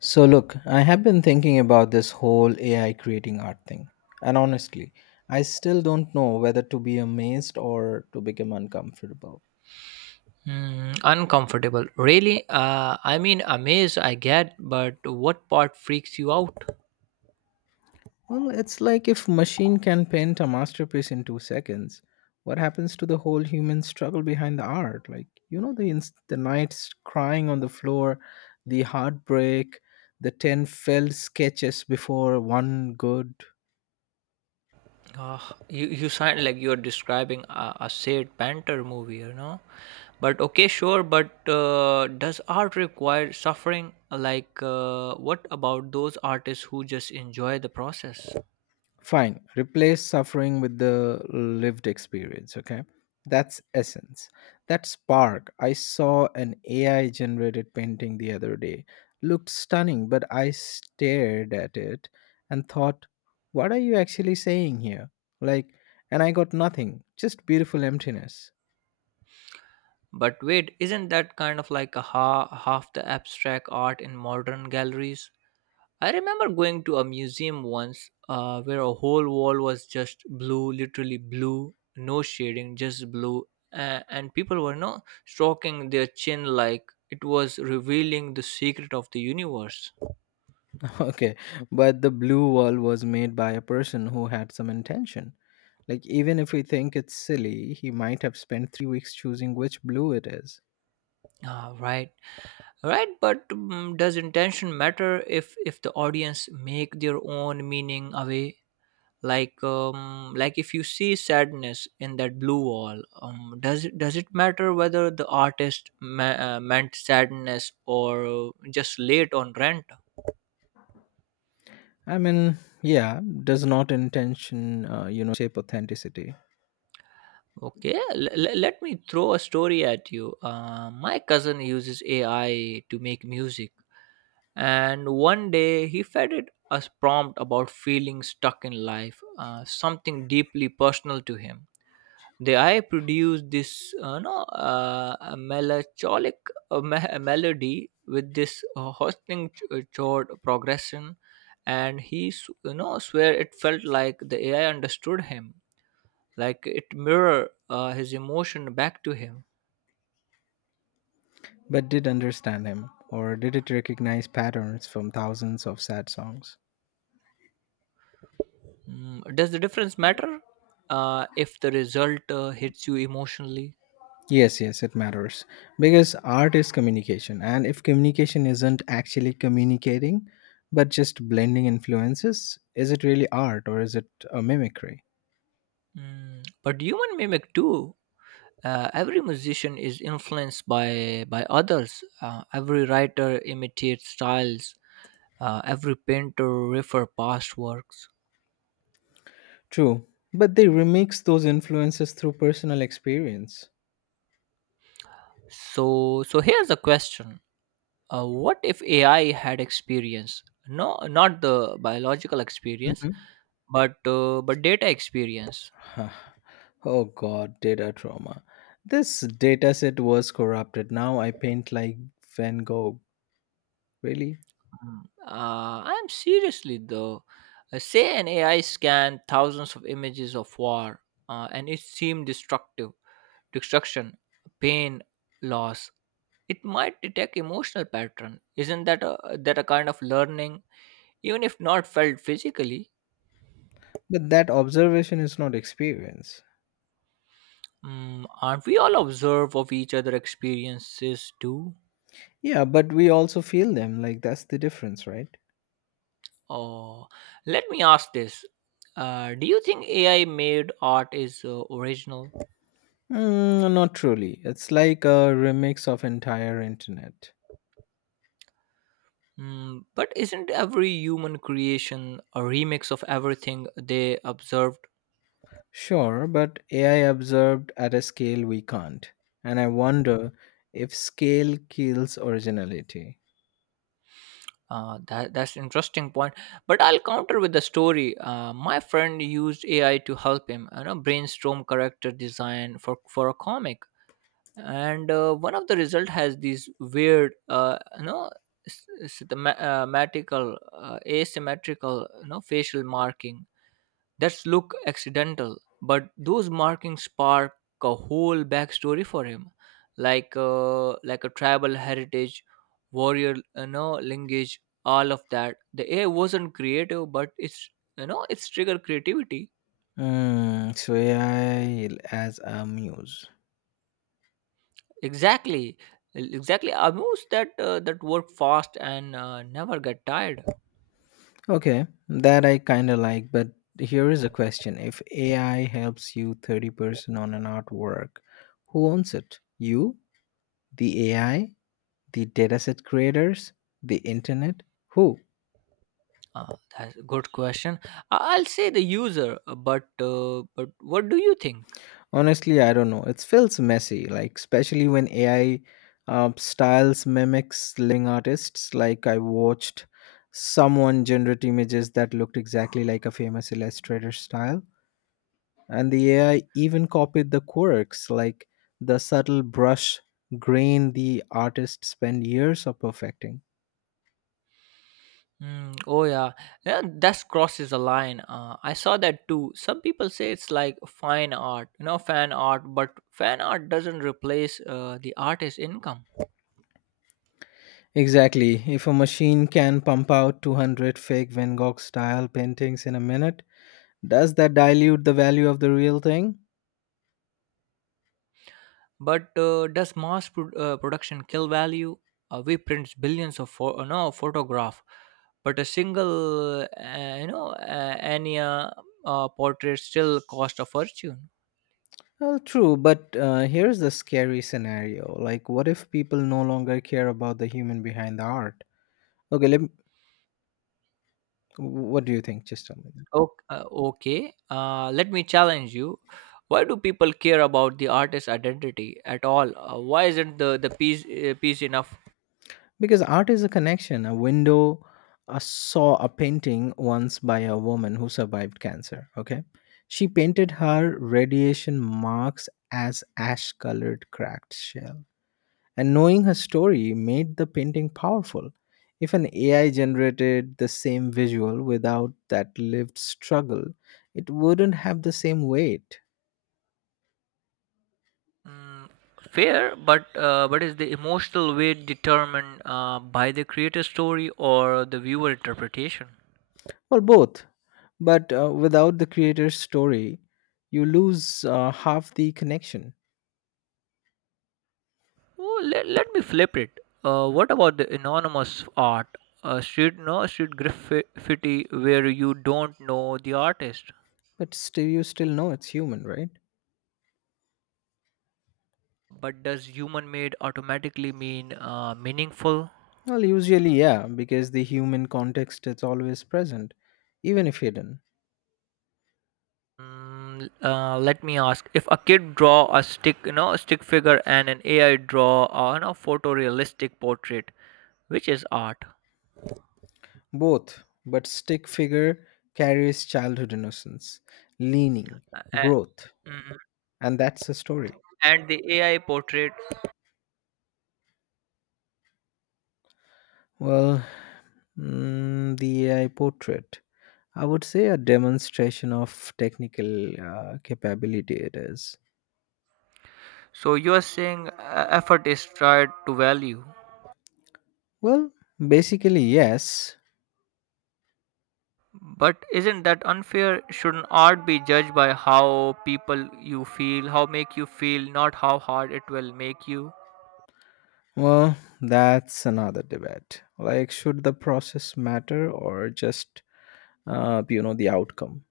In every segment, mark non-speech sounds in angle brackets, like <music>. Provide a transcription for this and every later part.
So, look, I have been thinking about this whole AI creating art thing. And honestly, I still don't know whether to be amazed or to become uncomfortable. Uncomfortable. Really? I mean, amazed I get, but what part freaks you out? Well, it's like if machine can paint a masterpiece in 2 seconds, what happens to the whole human struggle behind the art? Like, you know, the nights crying on the floor, the heartbreak, the 10 failed sketches before one good. Uh, you sound like you're describing a sad banter movie. But okay, sure, but does art require suffering? Like, what about those artists who just enjoy the process? Fine. Replace suffering with the lived experience, okay? That's essence. That spark. I saw an AI generated painting the other day. Looked stunning, but I stared at it and thought, what are you actually saying here? Like, and I got nothing, just beautiful emptiness. But wait, isn't that kind of like half the abstract art in modern galleries? I remember going to a museum once where a whole wall was just blue, literally blue, no shading, just blue, and people were no stroking their chin like it was revealing the secret of the universe. <laughs> Okay, but the blue wall was made by a person who had some intention. Like, even if we think it's silly, he might have spent 3 weeks choosing which blue it is. Ah, right, right. But does intention matter if the audience make their own meaning away? Like like if you see sadness in that blue wall, does it matter whether the artist meant sadness or just late on rent. I mean, yeah, does not intention, shape authenticity, Okay, let me throw a story at you. My cousin uses AI to make music, and one day he fed it a prompt about feeling stuck in life, something deeply personal to him. The eye produce this, no, a melancholic, melody with this hosting chord progression, and he swear it felt like the AI understood him, like it mirror his emotion back to him. but did understand him, or did it recognize patterns from thousands of sad songs? Does the difference matter if the result hits you emotionally? Yes, yes, it matters because art is communication, and if communication isn't actually communicating, but just blending influences, is it really art or is it a mimicry? But human mimic too. Every musician is influenced by others. Every writer imitates styles. Every painter refer past works. True, but they remix those influences through personal experience. So here's a question: what if AI had experience? No, not the biological experience, Mhm. But data experience. <laughs> Oh god, data trauma. This data set was corrupted. Now I paint like Van Gogh. Really? Mm. I'm seriously though. Say an AI scanned thousands of images of war, and it seemed destructive, destruction, pain, loss. It might detect emotional pattern. Isn't that a kind of learning, even if not felt physically? But that observation is not experience. Mm, aren't we all observe of each other experiences too? Yeah, but we also feel them. Like that's the difference, right? Oh, let me ask this: do you think AI made art is original? Mm, not truly. It's like a remix of entire internet. Mm, but isn't every human creation a remix of everything they observed? Sure, but AI observed at a scale we can't. And I wonder if scale kills originality. That's an interesting point. But I'll counter with the story. My friend used AI to help him, you know, brainstorm character design for a comic, and one of the result has these weird, matical, asymmetrical, you know, facial marking. That look accidental, but those markings spark a whole backstory for him, like a tribal heritage, warrior, you know, lineage, all of that. The AI wasn't creative, but it's you know it's trigger creativity. Mm, so AI as a muse. Exactly, exactly. A moves that that work fast and never get tired. Okay, that I kind of like, but here is a question. If AI helps you 30% on an artwork, who owns it? You, the AI, the dataset creators, the internet? Who? Uh, that's a good question. I'll say the user, but but what do you think? Honestly, I don't know. It feels messy, like, especially when AI styles mimics living artists. Like, I watched someone generate images that looked exactly like a famous illustrator style and the AI even copied the quirks, like the subtle brush grain the artists spend years of perfecting. Hmm. Oh yeah, yeah, that crosses a line. I saw that too. Some people say it's like fine art, you know, fan art, but fan art doesn't replace the artist's income. Exactly. If a machine can pump out 200 fake Van Gogh style paintings in a minute, does that dilute the value of the real thing? But does mass production kill value? We print billions of pho- no photograph, but a single, uh, Anya portrait still cost a fortune. Well, true, but here's the scary scenario. Like, what if people no longer care about the human behind the art? Okay, let me, what do you think? Just tell me. Okay, let me challenge you. Why do people care about the artist's identity at all? Why isn't the piece enough? Because art is a connection, a window. I saw a painting once by a woman who survived cancer. Okay. She painted her radiation marks as ash colored cracked shell. And knowing her story made the painting powerful. If an AI generated the same visual without that lived struggle, it wouldn't have the same weight. Mm, fair, but is the emotional weight determined by the creator's story or the viewer interpretation? Well, both. But without the creator's story, you lose half the connection. Oh, let me flip it. What about the anonymous art? Street graffiti where you don't know the artist. But still, you still know it's human, right? But does human made automatically mean meaningful? Well, usually, yeah, because the human context is always present, even if hidden. Mm, let me ask if a kid draw a stick you know stick figure and an AI draw a, you know, photorealistic portrait, which is art? Both, but stick figure carries childhood innocence, leaning, A- growth, mm, and that's the story. and the AI portrait? Well, the AI portrait, I would say a demonstration of technical capability it is. So you are saying effort is tried to value, Well, basically, yes. but isn't that unfair? Shouldn't art be judged by how people you feel how make you feel, not how hard it will make you? Well, that's another debate. Like, should the process matter or just, the outcome?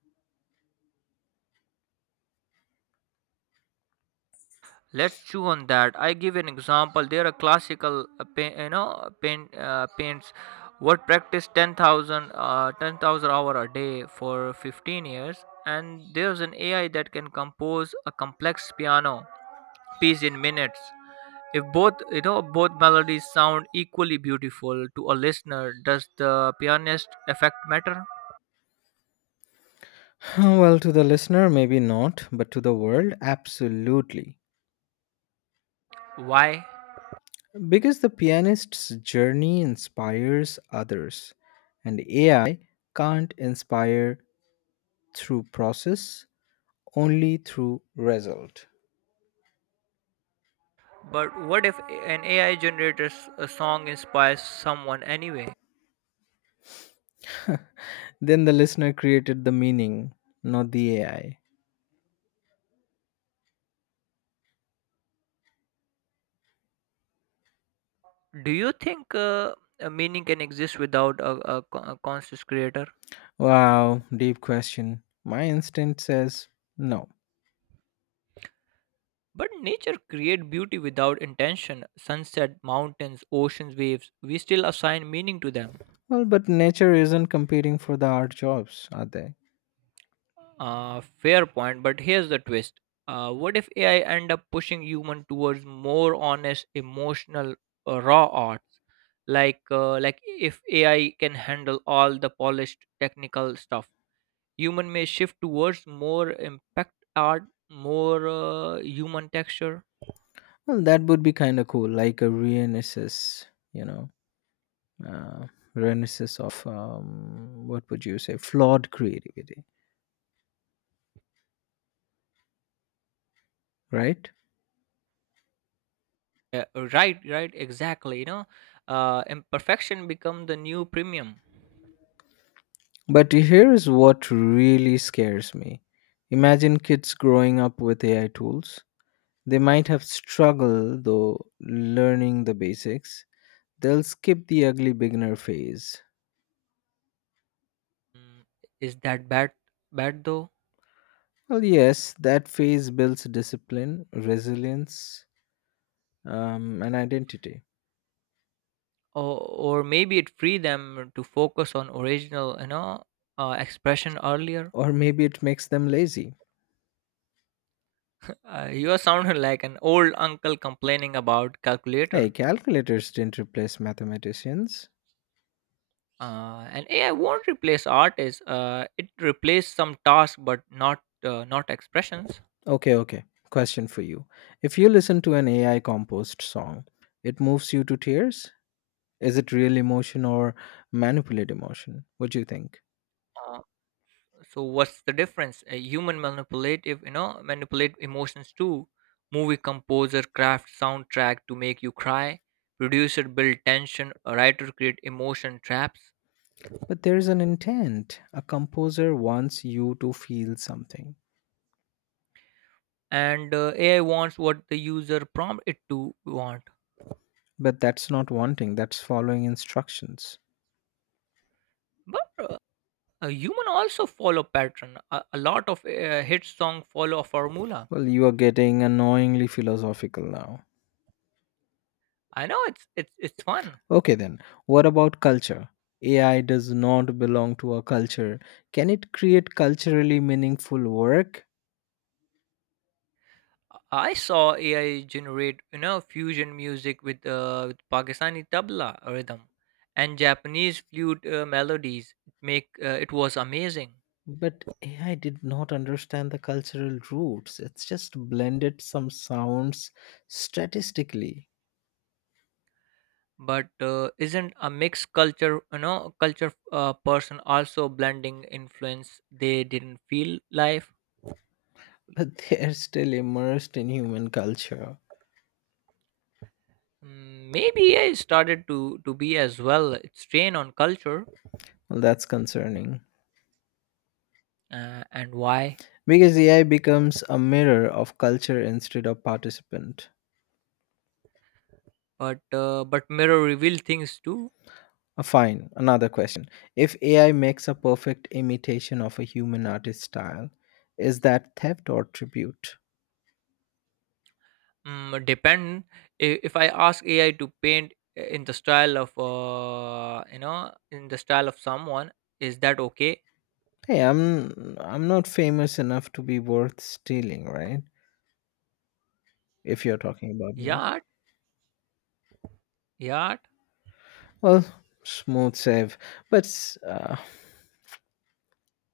Let's chew on that. I give an example. There are classical, paints. What practice 10,000 10,000 hour a day for 15 years, and there's an AI that can compose a complex piano piece in minutes. If both, you know, both melodies sound equally beautiful to a listener, does the pianist effect matter? <laughs> <sighs> Well, to the listener, maybe not, but to the world, absolutely. Why? Because the pianist's journey inspires others, and AI can't inspire through process, only through result. But what if an AI generated a song inspires someone anyway? Then the listener created the meaning, not the AI. Do you think a meaning can exist without a conscious creator? Wow, deep question. My instinct says no. But nature create beauty without intention. Sunset, mountains, oceans, waves. We still assign meaning to them. Well, but nature isn't competing for the art jobs, are they? Fair point, but here's the twist. What if AI end up pushing human towards more honest, emotional, raw arts? Like if AI can handle all the polished technical stuff, human may shift towards more impact art, more human texture. Well, that would be kind of cool, like a renaissance, you know, uh, renaissance of what would you say, flawed creativity, right? Yeah, right, right, exactly, you know, imperfection become the new premium. But here is what really scares me. Imagine kids growing up with AI tools. They might have struggled though learning the basics. They'll skip the ugly beginner phase. Mm, is that bad though? Well, yes, that phase builds discipline, resilience, an identity. or, or maybe it free them to focus on original, you know, expression earlier. Or maybe it makes them lazy. <laughs> You are sounding <laughs> like an old uncle complaining about Hey, calculator. calculators didn't replace mathematicians. Uh, and AI won't replace artists. It replaces some tasks, but not not expressions. Okay, okay. Question for you. If you listen to an AI composed song, it moves you to tears? Is it real emotion or manipulated emotion? What do you think? Uh, so what's the difference? A human manipulative, you know, manipulate emotions too. Movie composer craft soundtrack to make you cry. Producer build tension. A writer create emotion traps. But there's an intent. A composer wants you to feel something. And AI wants what the user prompt it to want. But that's not wanting, that's following instructions. But a human also follow pattern. A lot of hit song follow a formula. Well, you are getting annoyingly philosophical now. I know it's fun. Okay, then, what about culture? AI does not belong to a culture. Can it create culturally meaningful work? I saw AI generate, you know, fusion music with Pakistani tabla rhythm and Japanese flute melodies. Make it was amazing. But AI did not understand the cultural roots. It's just blended some sounds statistically, But isn't a mixed culture, you know, culture person also blending influence? They didn't feel life. but <laughs> they're still immersed in human culture. Mm, maybe AI started to be as well. It's strain on culture. Well, that's concerning And why? because AI becomes a mirror of culture instead of participant. But mirror reveal things too. Fine. Another question. If AI makes a perfect imitation of a human artist style, is that theft or tribute? Mm, depend. I- If I ask AI to paint eh, in the style of, in the style of someone, is that okay? Hey, I'm not famous enough to be worth stealing, right? If you're talking about me. Yeah, yeah. Well, smooth save. But s- uh,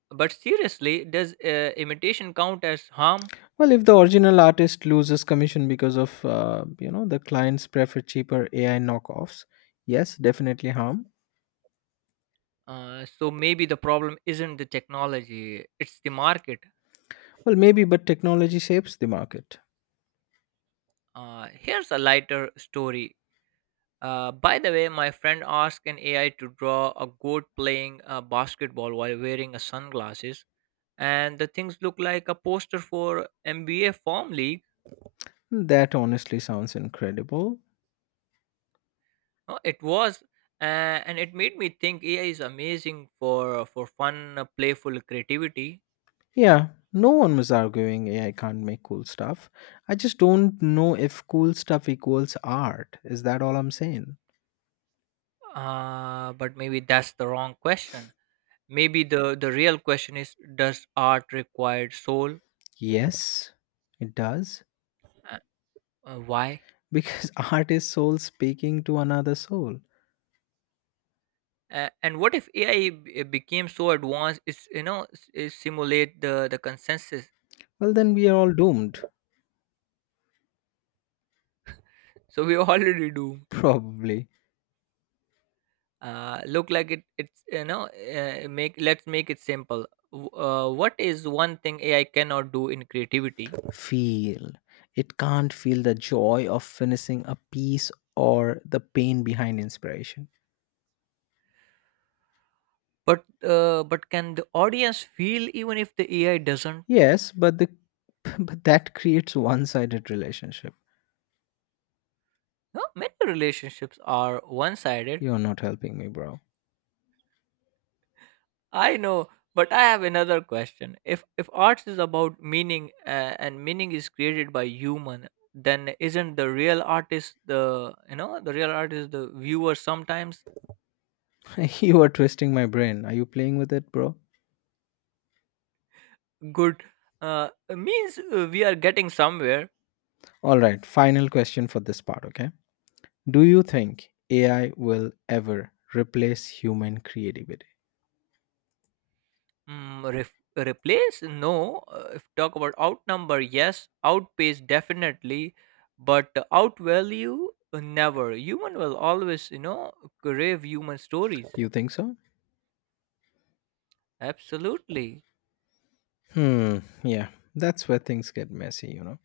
But seriously, does imitation count as harm? well, if the original artist loses commission because of the clients prefer cheaper AI knockoffs, yes, definitely harm. So maybe the problem isn't the technology; it's the market. Well, maybe, but technology shapes the market. Here's a lighter story. By the way, my friend asked an AI to draw a goat playing basketball while wearing a sunglasses, and the things look like a poster for MBA form league. That honestly sounds incredible. No, it was, uh, and it made me think AI is amazing for fun, playful creativity. Yeah, no one was arguing AI can't make cool stuff. I just don't know if cool stuff equals art. Is that all I'm saying? But maybe that's the wrong question. Maybe the real question is: does art require soul? Yes, it does. Uh, uh, why? Because <laughs> art is soul speaking to another soul. And what if AI became so advanced? It's, you know, it simulate the consensus. Well, then we are all doomed. So we <laughs> already do. Probably. Uh, look like it it's you know make let's make it simple. What is one thing AI cannot do in creativity? Feel. It can't feel the joy of finishing a piece or the pain behind inspiration. But but can the audience feel even if the AI doesn't? Yes, but the <laughs> but that creates one-sided relationship. No, many relationships are one sided. You're not helping me, bro. I know, but I have another question: if art is about meaning, and meaning is created by human, then isn't the real artist the viewer sometimes? <laughs> You are twisting my brain. Are you playing with it, bro? Good. uh, means we are getting somewhere. All right, final question for this part, okay? Do you think AI will ever replace human creativity? Mm, replace? No. If talk about outnumber, yes. Outpace, definitely. But outvalue, never. Human will always, you know, crave human stories. You think so? Absolutely. Hmm, yeah, that's where things get messy, you know?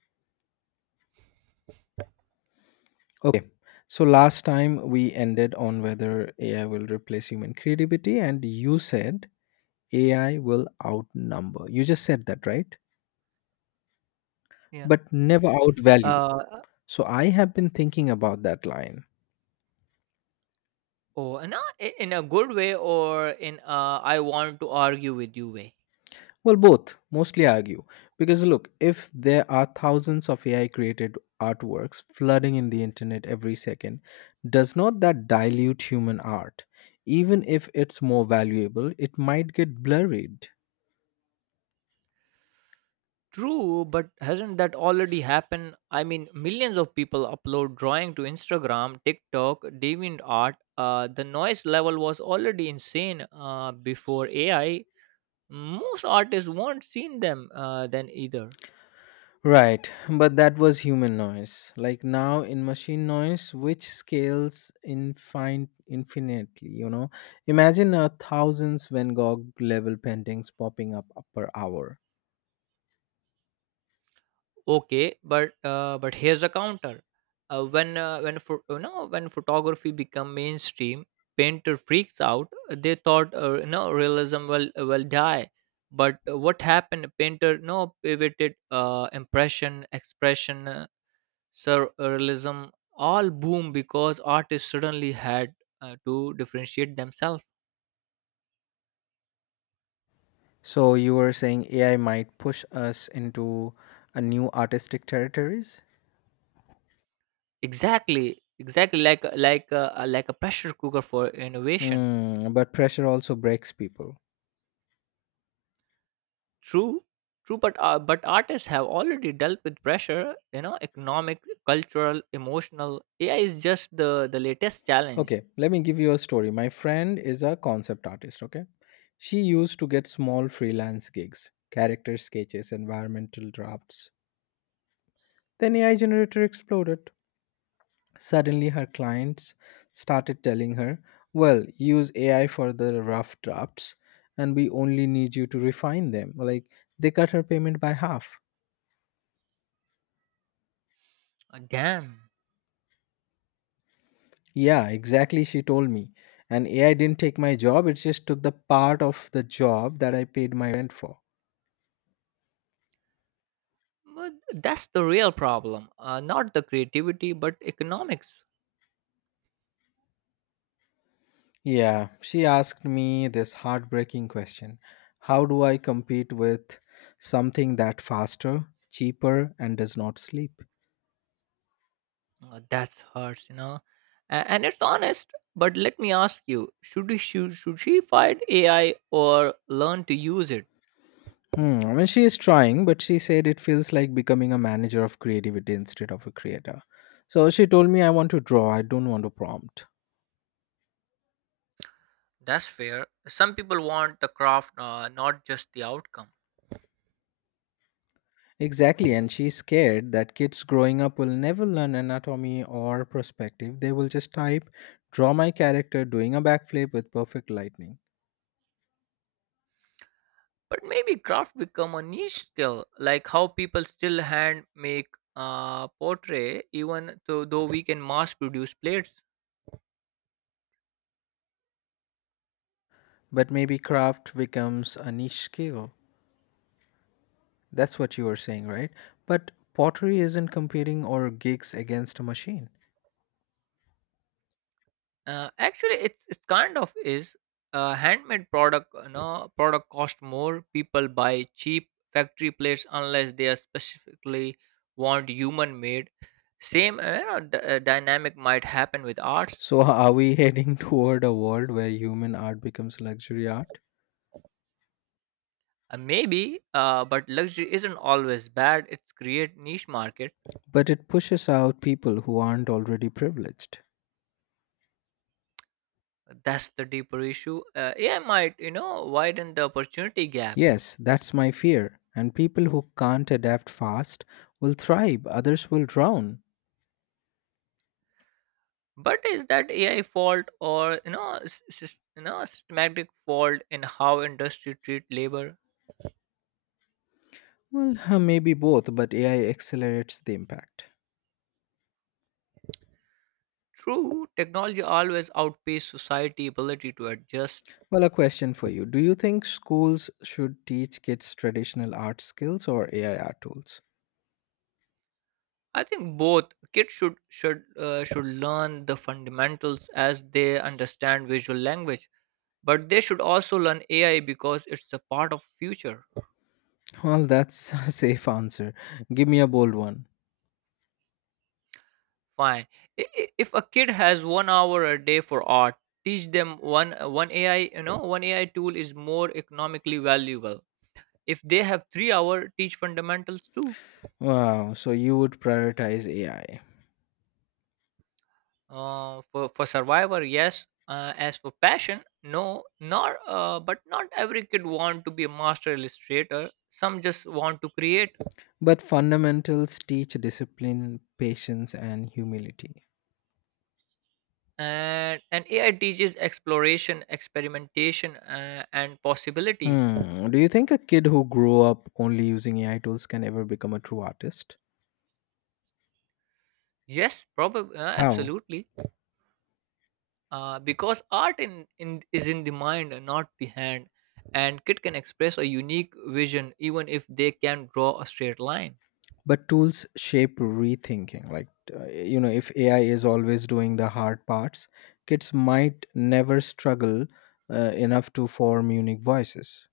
Okay, so last time we ended on whether AI will replace human creativity, and you said AI will outnumber. You just said that, right? Yeah. But never outvalue. Uh, So I have been thinking about that line. oh, and, uh, in a good way or in a I want to argue with you way. Well, both mostly argue. Because look, if there are thousands of AI created artworks flooding in the internet every second, does not that dilute human art? Even if it's more valuable, it might get blurred. True, but hasn't that already happened? I mean, millions of people upload drawing to Instagram, TikTok, DeviantArt. The noise level was already insane before AI. Most artists weren't seen them then either. Right, but that was human noise. Like now in machine noise, which scales infinitely, you know? Imagine a thousands Van Gogh level paintings popping up per hour. Okay, but here's a counter. Uh, when photography become mainstream, painter freaks out. They thought, realism will die. But what happened? Painter no pivoted. Impression, expression, surrealism, all boom because artists suddenly had to differentiate themselves. So you were saying AI might push us into a new artistic territories? Exactly, exactly, like like a pressure cooker for innovation. Hmm, but pressure also breaks people. True, true, but artists have already dealt with pressure, you know, economic, cultural, emotional. AI is just the latest challenge. Okay, let me give you a story. My friend is a concept artist, okay? She used to get small freelance gigs, character sketches, environmental drafts. Then AI generator exploded. Suddenly her clients started telling her, "Well, use AI for the rough drafts and we only need you to refine them." Like they cut her payment by half. Damn. Yeah, exactly. She told me. And AI didn't take my job, it just took the part of the job that I paid my rent for. But that's the real problem. Not the creativity, but economics. Yeah, she asked me this heartbreaking question: How do I compete with something that faster, cheaper, and does not sleep? That's hurts, you know, and it's honest. But let me ask you: should she fight AI or learn to use it? Hmm. I mean, she is trying, but she said it feels like becoming a manager of creativity instead of a creator. So she told me I want to draw, I don't want to prompt. That's fair. Some people want the craft, not just the outcome. Exactly, and she's scared that kids growing up will never learn anatomy or perspective. They will just type, draw my character doing a backflip with perfect lightning. But maybe craft become a niche skill, like how people still hand make portrait, even though we can mass produce plates. But maybe craft becomes a niche skill. That's what you were saying, right? But pottery isn't competing or gigs against a machine. Actually, it's kind of is a handmade product. You know, product cost more. People buy cheap factory plates unless they are specifically want human made. Same dynamic might happen with arts. So are we <laughs> heading toward a world where human art becomes luxury art? Maybe, but luxury isn't always bad. It's create niche market. But it pushes out people who aren't already privileged. That's the deeper issue. AI might widen the opportunity gap. Yes, that's my fear. And people who can't adapt fast will thrive, others will drown. But is that AI fault or systematic fault in how industry treat labor. Well, <laughs> maybe both, but AI accelerates the impact. True, technology always outpaces society ability to adjust. Well, a question for you. Do you think schools should teach kids traditional art skills or AI art tools? I think both. Kids should learn the fundamentals as they understand visual language, but they should also learn AI because it's a part of future. Well, that's a <laughs> safe answer. Give me a bold one. Fine. If a kid has 1 hour a day for art, teach them one AI tool is more economically valuable. If they have 3 hour, teach fundamentals too. Wow, so you would prioritize AI. For survivor yes, as for passion no, nor but not every kid want to be a master illustrator, some just want to create. But fundamentals teach discipline, patience, and humility. And AI teaches exploration, experimentation, and possibilities. Hmm. Do you think a kid who grew up only using AI tools can ever become a true artist? Yes, probably. How? Absolutely. Because art in is in the mind and not the hand, and kid can express a unique vision even if they can draw a straight line. But tools shape rethinking. Like, if AI is always doing the hard parts, kids might never struggle enough to form unique voices.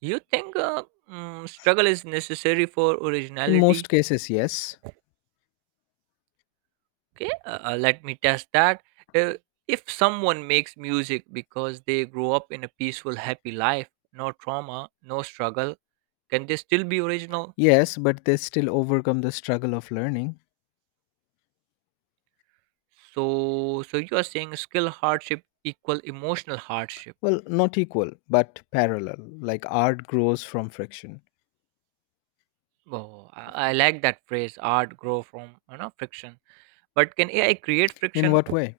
You think struggle is necessary for In most originality? cases, yes. Okay, let me test that. uh, if someone makes music because they grow up in a peaceful happy life, no trauma, no struggle, can they still be original? Yes, but they still overcome the struggle of learning. So you are saying skill hardship equal emotional hardship? Well, not equal, but parallel. Like, art grows from friction. Oh, I like that phrase, art grow from friction. But can AI create In friction? what way?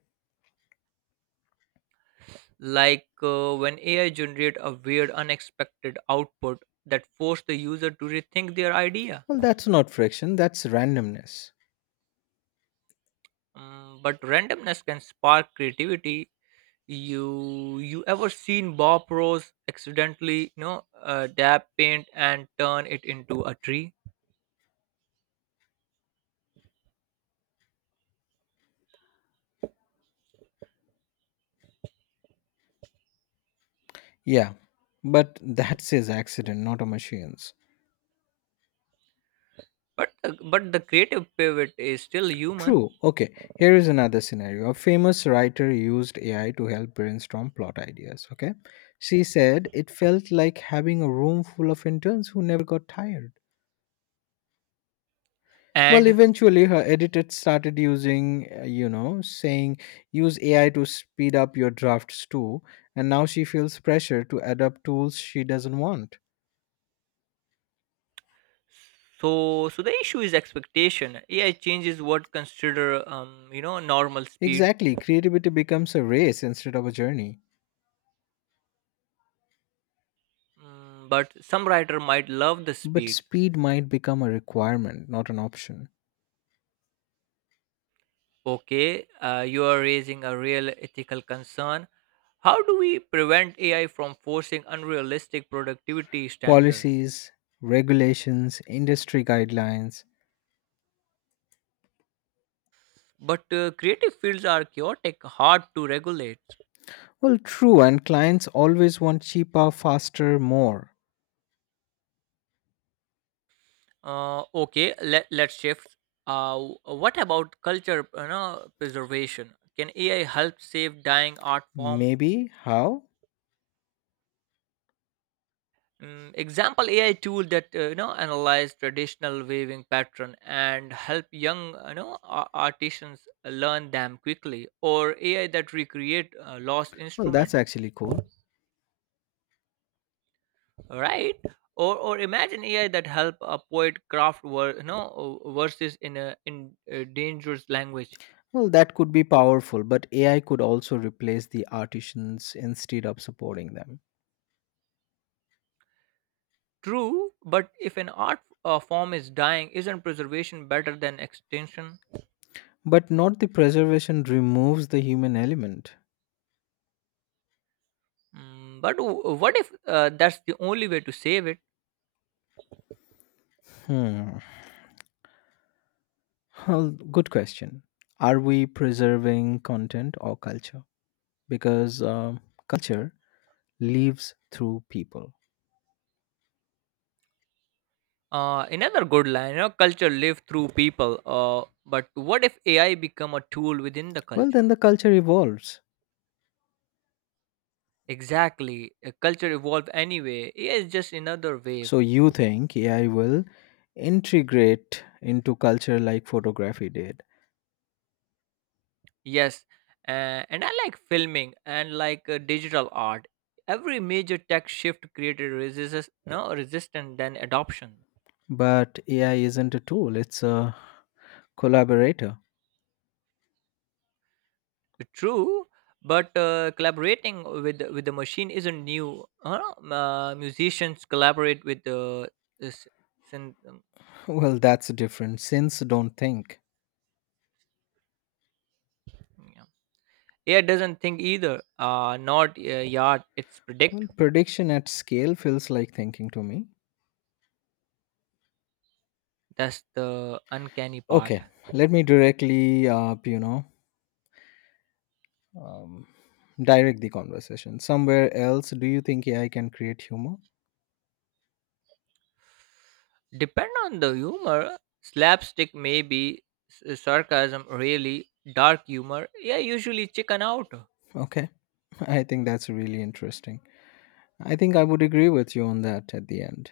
Like, when AI generate a weird unexpected output that force the user to rethink their idea. Well, that's not friction, that's randomness. But randomness can spark creativity. You ever seen Bob Ross accidentally, dab paint and turn it into a tree? Yeah, but that says accident, not a machines. But the creative pivot is still human, True. Okay, here is another scenario. A famous writer used AI to help brainstorm plot ideas. Okay, she said it felt like having a room full of interns who never got tired. Well, and eventually, her editor started using, saying use AI to speed up your drafts too, and now she feels pressure to adopt tools she doesn't want. so the issue is expectation. AI changes what consider normal speed. Exactly, creativity becomes a race instead of a journey. Mm, but some writer might love the But speed. speed might become a requirement, not an option. Okay, you are raising a real ethical concern. How do we prevent AI from forcing unrealistic productivity standards? Policies, regulations, industry guidelines. But creative fields are chaotic, hard to regulate. Well, true, and clients always want cheaper, faster, more. Okay, let's shift. Uh, what about culture, you know, preservation? Can AI help save dying art form? Maybe? How? Mm, example AI tool that analyze traditional weaving pattern and help young artisans learn them quickly, or AI that recreate lost Well, that's instrument. actually cool. Right. Or imagine AI that help a poet craft verses in a dangerous language. Well, that could be powerful, but AI could also replace the artisans instead of supporting them. True, but if an art form is dying, isn't preservation better than extinction? But not the preservation removes the human element. Mm, but what if that's the only way to save it. Hmm. Well, good question. Are we preserving content or culture? Because culture lives through people. Another good line, you know, culture live through people. But what if AI become a tool within the Well, then the culture? culture evolves. Exactly, a culture evolve anyway. AI is just another wave. So you think AI will integrate into culture like photography did, Yes, and I like filming and like digital art. Every major tech shift created resistance, no resistance than adoption. but AI isn't a tool, it's a collaborator. <laughs> True, but collaborating with the machine isn't new. Musicians collaborate with the syn- um, Well, that's different since don't think. yeah. AI doesn't think either, not yard. It's predict. Well, prediction at scale feels like thinking to me. That's the uncanny part. Okay, let me um, direct the conversation. Somewhere else, do you think AI can create humor? Depend on the humor, slapstick maybe, sarcasm really, dark humor. Yeah, usually chicken out, Okay. <laughs> I think that's really interesting. I think I would agree with you on that at the end.